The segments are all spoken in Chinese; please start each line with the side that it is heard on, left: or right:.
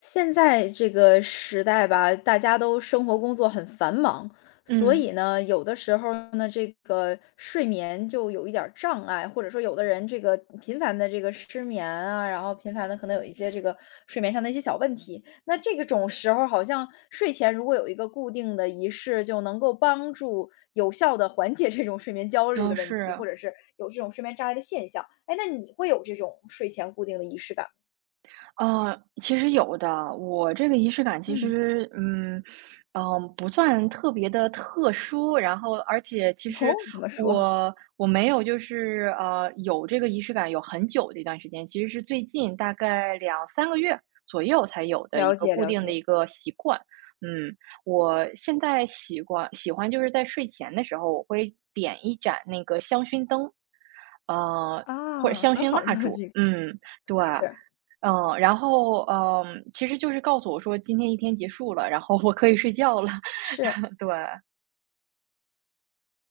left: 现在这个时代吧，大家都生活工作很繁忙，所
right: 嗯，
left: 以呢，有的时候呢，这个睡眠就有一点儿障碍，或者说有的人这个频繁的这个失眠啊，然后频繁的可能有一些这个睡眠上的一些小问题。那这个种时候，好像睡前如果有一个固定的仪式，就能够帮助有效的缓解这种睡眠焦虑的
right: 嗯，
left: 问题，
right: 是，
left: 或者是有这种睡眠障碍的现象。哎，那你会有这种睡前固定的仪式感吗？
right: 其实有的。我这个仪式感其
left: 嗯。
right: 实，不算特别的特殊，然后而且其
left: 哦，
right: 实
left: 怎么说？
right: 我没有就是，有这个仪式感有很久的一段时间，其实是最近大概两三个月左右才有的
left: 了
right: 一个
left: 解
right: 固
left: 了
right: 定的一
left: 解，
right: 个习惯。嗯，我现在习惯喜欢就是在睡前的时候，我会点一盏那个香薰灯，呃，或者
left: 啊，
right: 香
left: 很
right: 薰
left: 好的
right: 蜡 烛，
left: 这个
right: 对。
left: 是，
right: 然后，其实就是告诉我说今天一天结束了，然后我可以睡觉了。
left: 是。
right: 对，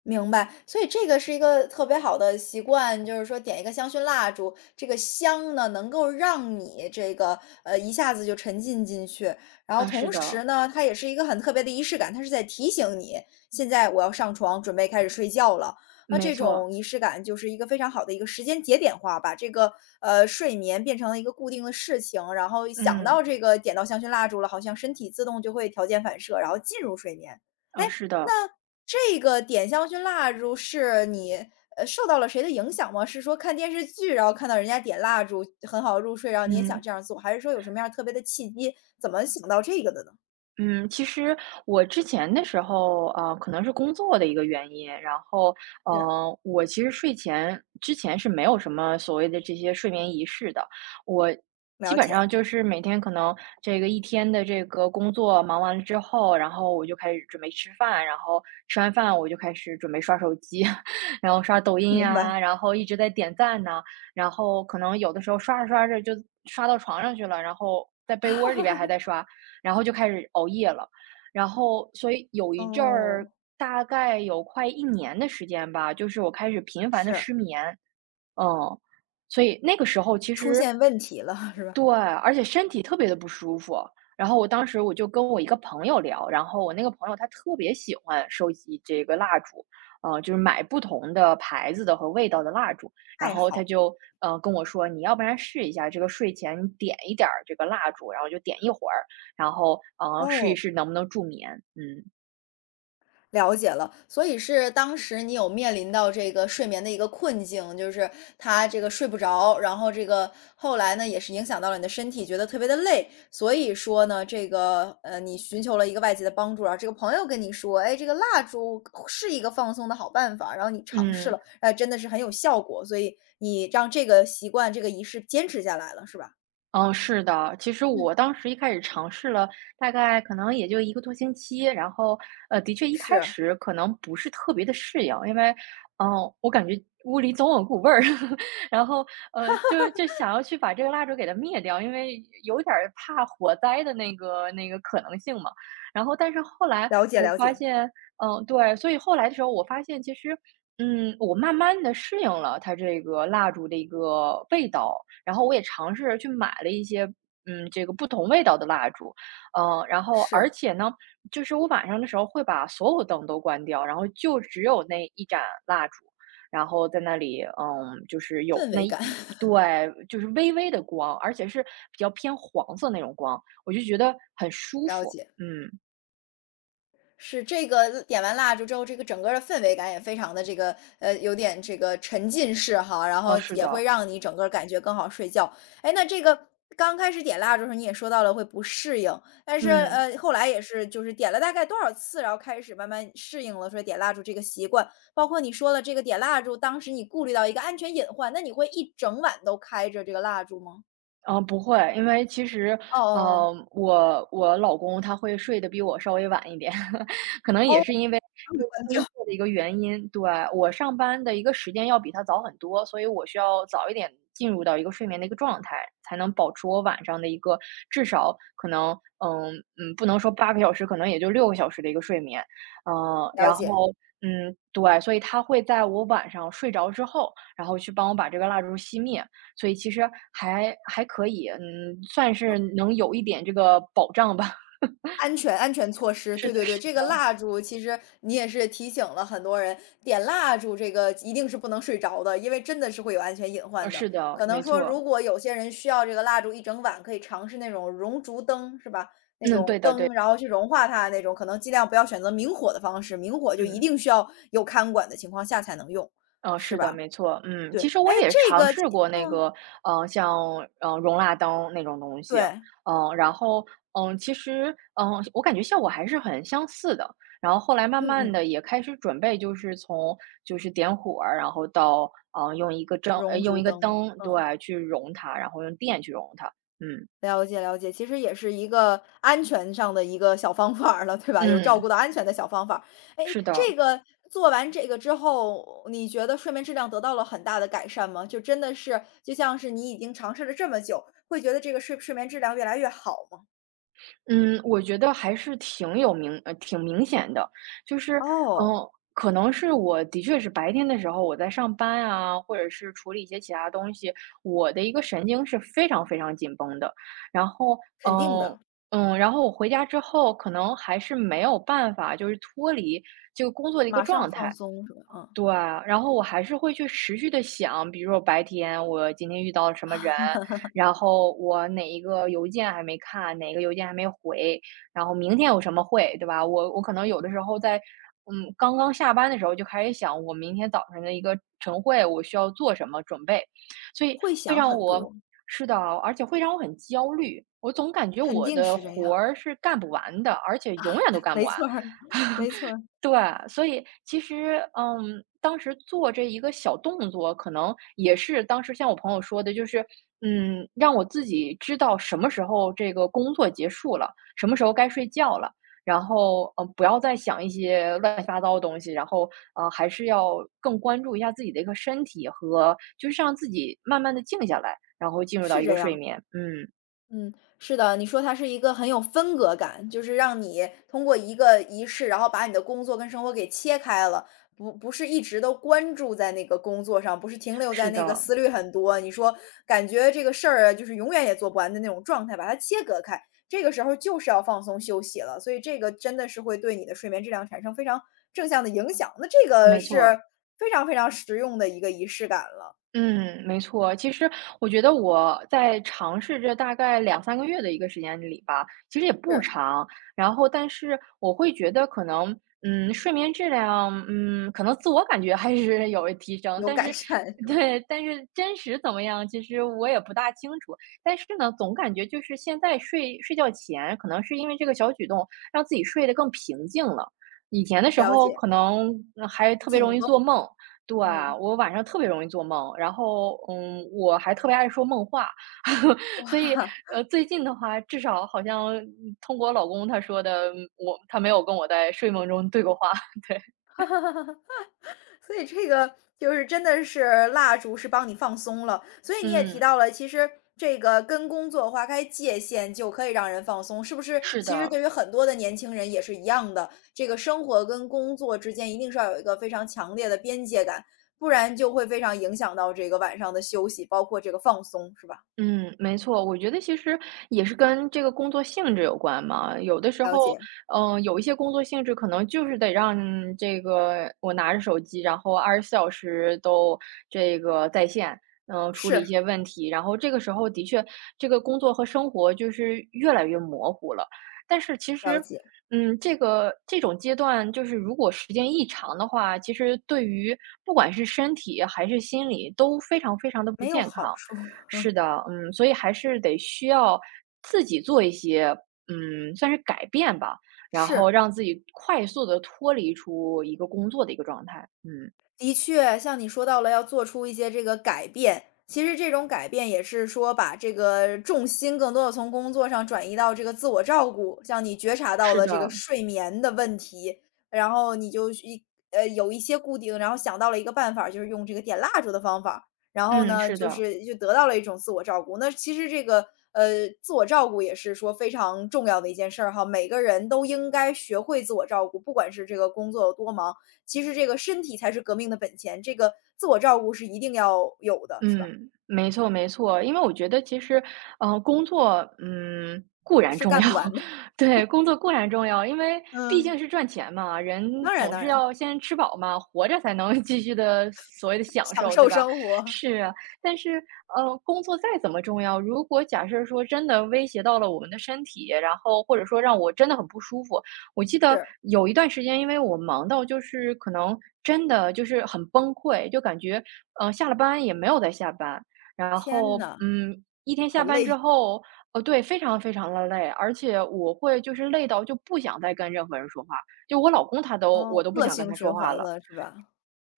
left: 明白，所以这个是一个特别好的习惯，就是说点一个香薰蜡烛，这个香呢能够让你这个一下子就沉浸进去，然后
right: 是
left: 同时
right: 的，
left: 呢，它也是一个很特别的仪式感，它是在提醒你现在我要上床准备开始睡觉了。那
right: 没
left: 这
right: 错，
left: 种仪式感就是一个非常好的一个时间节点化，把这个睡眠变成了一个固定的事情，然后想
right: 嗯，
left: 到这个点到香薰蜡烛了，好像身体自动就会条件反射，然后进入睡眠。哎，
right: 是的，
left: 这个点香薰蜡烛是你，呃，受到了谁的影响吗？是说看电视剧，然后看到人家点蜡烛很好入睡，然后你也想
right: 嗯。
left: 这样做，还是说有什么样特别的契机，怎么想到这个的呢？
right: 嗯，其实我之前的时候，可能是工作的一个原因，然后，
left: 是，
right: 我其实睡前之前是没有什么所谓的这些睡眠仪式的，我基
left: 了
right: 本上
left: 解，
right: 就是每天可能这个一天的这个工作忙完了之后，然后我就开始准备吃饭，然后吃完饭我就开始准备刷手机。然后刷抖音
left: 明白。
right: 呀，然后一直在点赞呐，然后可能有的时候刷着刷着就刷到床上去了，然后在被窝里边还在刷。然后就开始熬夜了。然后，所以有一阵
left: 哦，
right: 儿，大概有快一年的时间吧，就是我开始频繁的
left: 是，
right: 失眠。嗯，所以那个时候其
left: 出
right: 实。
left: 现问题了，是
right: 对，
left: 吧？
right: 而且身体特别的不舒服。然后我当时我就跟我一个朋友聊，然后我那个朋友他特别喜欢收集这个蜡烛，就是买不同的牌子的和味道的蜡烛。然
left: 爱
right: 后他
left: 好，
right: 就，跟我说："你要不然试一下这个睡前你点一点儿这个蜡烛，然后就点一会儿，然后，试一
left: 哦。
right: 试能不能助眠。"嗯。
left: 了解了，所以是当时你有面临到这个睡眠的一个困境，就是他这个睡不着，然后这个后来呢也是影响到了你的身体，觉得特别的累，所以说呢，这个你寻求了一个外界的帮助，然后这个朋友跟你说，哎，这个蜡烛是一个放松的好办法，然后你尝试
right: 嗯。
left: 了，哎，真的是很有效果，所以你让这个习惯这个仪式坚持下来了，是吧？
right: 嗯，是的，其实
left: 嗯，
right: 我当时一开始尝试了，大概可能也就一个多星期，然后，的确一开
left: 是，
right: 始可能不是特别的适应，因为，我感觉屋里总有股味儿。然后，就想要去把这个蜡烛给它灭掉，因为有点儿怕火灾的那个可能性嘛。然后但是后来
left: 了解
right: 我
left: 了
right: 发
left: 解，
right: 现。嗯，对，所以后来的时候我发现其实，我慢慢的适应了它这个蜡烛的一个味道，然后我也尝试着去买了一些，这个不同味道的蜡烛，然后而
left: 是
right: 且呢，就是我晚上的时候会把所有灯都关掉，然后就只有那一盏蜡烛，然后在那里，就是有
left: 氛
right: 那
left: 围
right: 一。
left: 感，
right: 对，就是微微的光，而且是比较偏黄色那种光，我就觉得很 舒
left: 了
right: 服。
left: 解。
right: 嗯，
left: 是这个点完蜡烛之后，这个整个的氛围感也非常的这个，有点这个沉浸式哈，然后
right: 哦，是
left: 也会
right: 的，
left: 让你整个感觉更好睡觉。哎，那这个刚开始点蜡烛的时候，你也说到了会不适应，但是，
right: 嗯。
left: 后来也是就是点了大概多少次，然后开始慢慢适应了说点蜡烛这个习惯。包括你说了这个点蜡烛，当时你顾虑到一个安全隐患，那你会一整晚都开着这个蜡烛吗？
right: 嗯，不会，因为其实，
left: 哦
right: 我老公他会睡得比我稍微晚一点。可能
left: 哦哦，
right: 也
left: 哦，
right: 是因为
left: 还
right: 这
left: 会
right: 个
left: 关
right: 工
left: 掉，
right: 作的一个原因。对，我上班的一个时间要比他早很多，所以我需要早一点进入到一个睡眠的一个状态，才能保持我晚上的一个至少可能，嗯不能说8个小时，可能也就6个小时的一个睡眠。嗯、
left: 了
right: 然
left: 解。
right: 后对，所以他会在我晚上睡着之后，然后去帮我把这个蜡烛熄灭。所以其实还可以，嗯，算是能有一点这个保障吧。
left: 安全安全措施，
right: 是
left: 对
right: 的，
left: 对对，
right: 是
left: 这个
right: 的，
left: 蜡烛其实你也是提醒了很多人，点蜡烛这个一定是不能睡着的，因为真的是会有安全隐患的。
right: 是的，
left: 可能
right: 没
left: 说，
right: 错。
left: 如果有些人需要这个蜡烛一整晚，可以尝试那种熔烛灯，是吧？那
right: 嗯，
left: 种
right: 对的，对，
left: 灯，然后去融化它那种，可能尽量不要选择明火的方式，明火就一
right: 嗯，
left: 定需要有看管的情况下才能用，是
right: 是的，
left: 吧？
right: 没错，嗯，
left: 对，
right: 其实我
left: 哎，
right: 也
left: 这
right: 尝
left: 个，
right: 试过那
left: 嗯，
right: 个，像容蜡灯那种东西，
left: 对，
right: 嗯，然后其实我感觉效果还是很相似的。然后后来慢
left: 嗯
right: 慢
left: 嗯，
right: 的也开始准备，就是从就是点火儿，然后到
left: 熔
right: 用
left: 烛
right: 一个
left: 灯，
right: 灯，
left: 嗯。
right: 对，去融它，然后用电去融它。嗯。
left: 了解了解，其实也是一个安全上的一个小方法儿了，对吧？有照顾
right: 嗯，
left: 到安全的小方法儿。哎，
right: 是
left: 这
right: 的，
left: 个做完这个之后，你觉得睡眠质量得到了很大的改善吗？就真的是就像是你已经尝试了这么久，会觉得这个睡眠质量越来越好吗？
right: 嗯，我觉得还是挺明显的，就是，
left: 哦，
right: 嗯，可能是我的确是白天的时候我在上班啊，或者是处理一些其他东西，我的一个神经是非常非常紧绷的，然后，
left: 肯定
right: 嗯
left: 的，
right: 然后我回家之后，可能还是没有办法就是脱离这个工作的一个
left: 马上
right: 状
left: 放
right: 态。
left: 松是吧？嗯，
right: 对，然后我还是会去持续的想，比如说白天我今天遇到了什么人，然后我哪一个邮件还没看，哪个邮件还没回，然后明天有什么会，对吧？我可能有的时候在，刚刚下班的时候就开始想，我明天早上的一个晨会，我需要做什么准备，所以
left: 会
right: 会
left: 想
right: 让
left: 很
right: 我。
left: 多，
right: 是的，而且会让我很焦虑，我总感觉
left: 肯
right: 我
left: 定
right: 的
left: 是这样，
right: 活儿是干不完的，而且永远都 干不
left: 没
right: 完。
left: 错儿，没错儿，
right: 对，所以其实，当时做这一个小动作，可能也是当时像我朋友说的，就是，让我自己知道什么时候这个工作结束了，什么时候该睡觉了，然后，不要再想一些乱七八糟的东西，然后，还是要更关注一下自己的一个身体和，就是让自己慢慢的静下来，然后进入到
left: 是
right: 一
left: 这
right: 个睡
left: 样。
right: 眠。嗯，
left: 嗯，是的，你说它是一个很有分隔感，就是让你通过一个仪式，然后把你的工作跟生活给切开了，不是一直都关注在那个工作上，不是停留在
right: 是
left: 那个
right: 的，
left: 思虑很多，你说感觉这个事儿啊就是永远也做不完的那种状态，把它切割开，这个时候就是要放松休息了，所以这个真的是会对你的睡眠质量产生非常正向的影响，那这个
right: 没
left: 是
right: 错。
left: 非常非常实用的一个仪式感了，
right: 嗯，没错。其实我觉得我在尝试这大概两三个月的一个时间里吧，其实也不
left: 是
right: 长。然后但是我会觉得可能，睡眠质量，可能自我感觉还是有提升，
left: 有
right: 但
left: 改
right: 是
left: 善是吧？
right: 对，但是真实怎么样，其实我也不大清楚。但是呢，总感觉就是现在睡觉前，可能是因为这个小举动，让自己睡得更平静了。以前的时
left: 了
right: 候
left: 解，
right: 可能，还特别
left: 紧
right: 容易
left: 绷，
right: 做梦。对，
left: 嗯。
right: 我晚上特别容易做梦，然后，我还特别爱说梦话。所以，
left: 哇，
right: 最近的话，至少好像通过我老公他说的，他没有跟我在睡梦中对过话。对，
left: 所以这个就是真的是蜡烛是帮你放松了，所以你也提
right: 嗯，
left: 到了，其实这个跟工作划开界限就可以让人放松，是不是？
right: 是
left: 其实
right: 的。
left: 对于很多的年轻人也是一样的，这个生活跟工作之间一定是要有一个非常强烈的边界感，不然就会非常影响到这个晚上的休息，包括这个放松，是吧？
right: 嗯，没错，我觉得其实也是跟这个工作性质有关嘛。有的时
left: 了
right: 候，
left: 解，
right: 有一些工作性质可能就是得让这个我拿着手机，然后24小时都这个在线，处理一
left: 是
right: 些问题。然后这个时候的确，这个工作和生活就是越来越模糊了。但是其
left: 了
right: 实，
left: 解，
right: 这种阶段，就是如果时间一长的话，其实对于不管是身体还是心理都非常非常的不
left: 没有
right: 健
left: 好
right: 康。
left: 处，
right: 是的，嗯，所以还是得需要自己做一些，算是改变吧，然后
left: 是。
right: 让自己快速的脱离出一个工作的一个状态。嗯，
left: 的确，像你说到了要做出一些这个改变，其实这种改变也是说把这个重心更多的从工作上转移到这个自我照顾，像你觉察到
right: 是
left: 了
right: 的，
left: 这个睡眠的问题，然后你就呃，有一些固定，然后想到了一个办法就是用这个点蜡烛的方法然后
right: 嗯，
left: 呢，
right: 是
left: 就
right: 的。
left: 是就得到了一种自我照顾。那其实这个，呃，自我照顾也是说非常重要的一件事儿哈，每个人都应该学会自我照顾，不管是这个工作有多忙，其实这个身体才是革命的本钱，这个自我照顾是一定要有的，是吧？
right: 嗯，没错没错。因为我觉得其实，工作，固然
left: 是
right: 重
left: 干
right: 要。
left: 不完的。
right: 对，工作固然重要，因为毕
left: 嗯。
right: 竟是赚钱嘛，人
left: 当然
right: 总
left: 当
right: 是
left: 然，
right: 要先吃饱嘛，活着才能 继续的所谓的享
left: 享
right: 受，
left: 受
right: 对吧？
left: 生活，
right: 是啊，但是，工作再怎么重要，如果假设说真的威胁到了我们的身体，然后或者说让我真的很不舒服。我记得
left: 是。
right: 有一段时间，因为我忙到就是可能真的就是很崩溃，就感觉下了班也没有再下班，然
left: 天
right: 后
left: 呐，
right: 嗯，一天
left: 好
right: 下班之
left: 累，
right: 后，对，非常非常的累，而且我会就是累到就不想再跟任何人说话，就我老公他都我
left: 哦，
right: 都不
left: 恶
right: 想跟
left: 性
right: 他说
left: 循
right: 话
left: 环
right: 了。
left: 了是吧？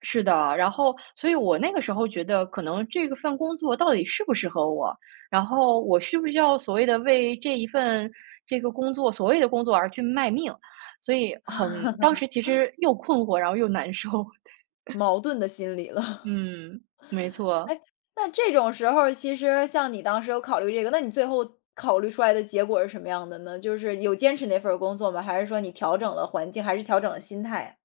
right: 是的，然后所以我那个时候觉得，可能这个份工作到底适不适合我，然后我需不需要所谓的为这一份工作而去卖命，所以很当时其实又困惑，然后又难受。
left: 矛盾的心理 了。
right: 嗯，没错。
left: 那这种时候其实像你当时有考虑这个，那你最后考虑出来的结果是什么样的呢？就是有坚持那份儿工作吗？还是说你调整了环境，还是调整了心态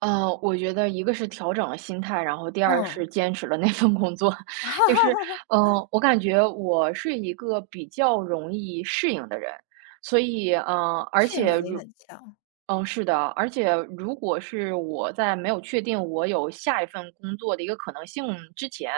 right: 我觉得一个是调整了心态，然后第二
left: 嗯。
right: 是坚持了那份工作。
left: 哈
right: 就是，
left: 哈哈，
right: 我感觉我是一个比较容易适应的人。所以，嗯，而
left: 适应
right: 且
left: 能力
right: 如
left: 很强，
right: 嗯，是的，而且如果是我在没有确定我有下一份工作的一个可能性之前，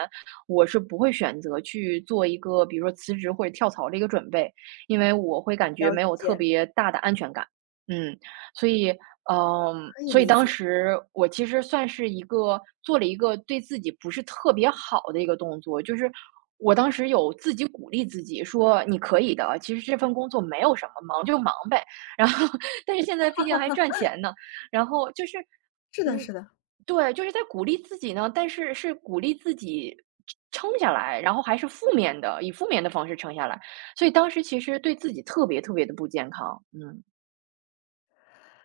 right: 我是不会选择去做一个比如说辞职或者跳槽的一个准备，因为我会感觉
left: 了
right: 没有特
left: 解，
right: 别大的安全感。嗯。所以，嗯，
left: 可以
right: 所以
left: 理
right: 当
left: 解。
right: 时我其实算是一个做了一个对自己不是特别好的一个动作，就是我当时有自己鼓励自己说：“你可以的，其实这份工作没有什么，忙就忙呗。”然后，但是现在毕竟还赚钱呢，然后就是，
left: 是的是
right: 嗯，
left: 的。
right: 对，就是在鼓励自己呢，但是是鼓励自己撑下来，然后还是负面的，以负面的方式撑下来，所以当时其实对自己特别特别的不健康，嗯。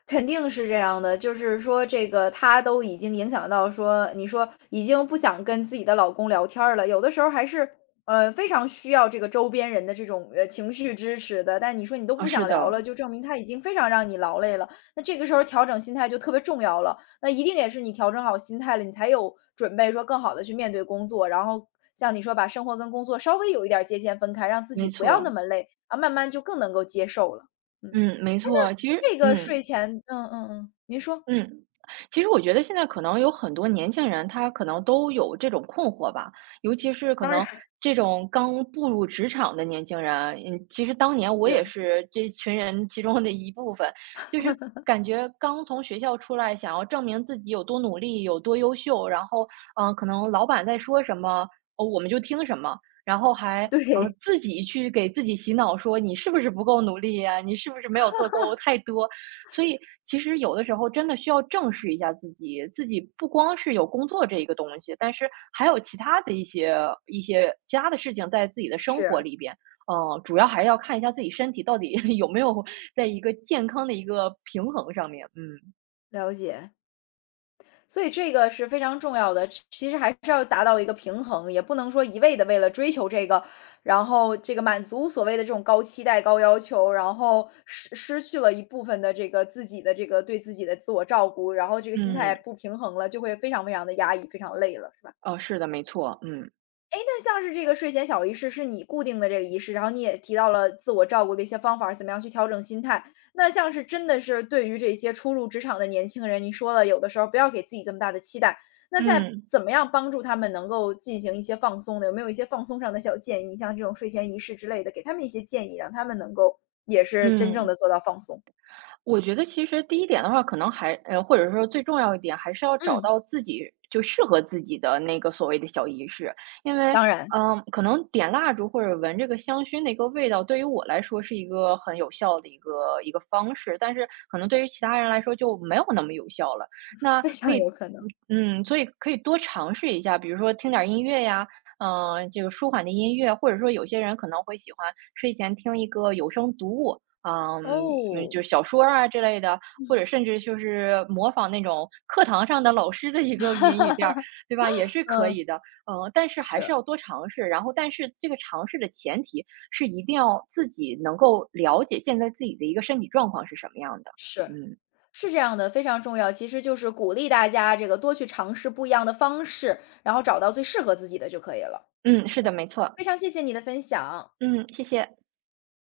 left: 肯定是这样的，就是说这个她都已经影响到说，你说已经不想跟自己的老公聊天儿了，有的时候还是，呃，非常需要这个周边人的这种，呃，情绪支持的，但你说你都不
right: 啊，是
left: 想聊了，
right: 的。
left: 就证明他已经非常让你劳累了，那这个时候调整心态就特别重要了。那一定也是你调整好心态了，你才有准备说更好的去面对工作，然后像你说把生活跟工作稍微有一点儿界限分开，让自己
right: 没
left: 不要那
right: 错，
left: 么累，啊，慢慢就更能够接受了，嗯。
right: 嗯，没错。其实
left: 这个
right: 嗯，
left: 睡前嗯嗯嗯，您说。
right: 嗯，其实我觉得现在可能有很多年轻人，他可能都有这种困惑吧，尤其是可
left: 当然
right: 能这种刚步入职场的年轻人。嗯，其实当年我也
left: 是，
right: 是这群人其中的一部分，就是感觉刚从学校出来，想要证明自己有多努力、有多优秀。然后，嗯、可能老板在说什么，哦，我们就听什么。然后
left: 对，
right: 自己去给自己洗脑说你是不是不够努力呀、你是不是没有做够太多？所以其实有的时候真的需要正视一下自己，自己不光是有工作这一个东西，但是还有其他的一些一些其他的事情在自己的生活
left: 是，
right: 里边。主要还是要看一下自己身体到底 有没有在一个健康的一个平衡上面。嗯
left: 了解。所以这个是非常重要的，其实还是要达到一个平衡，也不能说一味的为了追求这个，然后这个满足所谓的这种高期待、高要求，然后失去了一部分的这个自己的这个对自己的自我照顾，然后这个心态
right: 嗯，
left: 不平衡了，就会非常非常的压抑，非常累了。是吧？
right: 哦，是的，没错。嗯
left: 那像是这个睡前小仪式是你固定的这个仪式，然后你也提到了自我照顾的一些方法怎么样去调整心态。那像是真的是对于这些初入职场的年轻人，你说了，有的时候不要给自己这么大的期待。那在
right: 嗯
left: 怎么样帮助他们能够进行一些放松呢？有没有一些放松上的小建议？像这种睡前仪式之类的，给他们一些建议，让他们能够也是真正
right: 嗯。
left: 的做到放松。
right: 我觉得其实第一点的话，可能或者说最重要一点，还是要找
left: 嗯。
right: 到自己适合自己的那个所谓的小仪式。因为，
left: 当然，
right: 嗯，可能点蜡烛或者闻这个香薰的一个味道，对于我来说是一个很有效的一个方式，但是可能对于其他人来说就没有那么有效了。那
left: 非
right: 可
left: 常
right: 以，
left: 有可能。
right: 嗯，所以可以多尝试一下，比如说听点儿音乐呀，嗯，这个舒缓的音乐，或者说有些人可能会喜欢睡前听一个有声读物，嗯，嗯
left: 哦，
right: 就小说啊之类的，或者甚至就是模仿那种课堂上的老师的一个语音语调儿，对吧？也是可
left: 嗯，
right: 以的。嗯，但是
left: 是，
right: 还是要多尝试，然后但是这个尝试的前提是一定要自己能够了解现在自己的一个身体状况是什么样的。
left: 是。
right: 嗯，
left: 是这样的，非常重要。其实就是鼓励大家这个多去尝试不一样的方式，然后找到最适合自己的就可以了。
right: 嗯，是的，没错。
left: 非常谢谢你的分享。
right: 嗯，谢谢。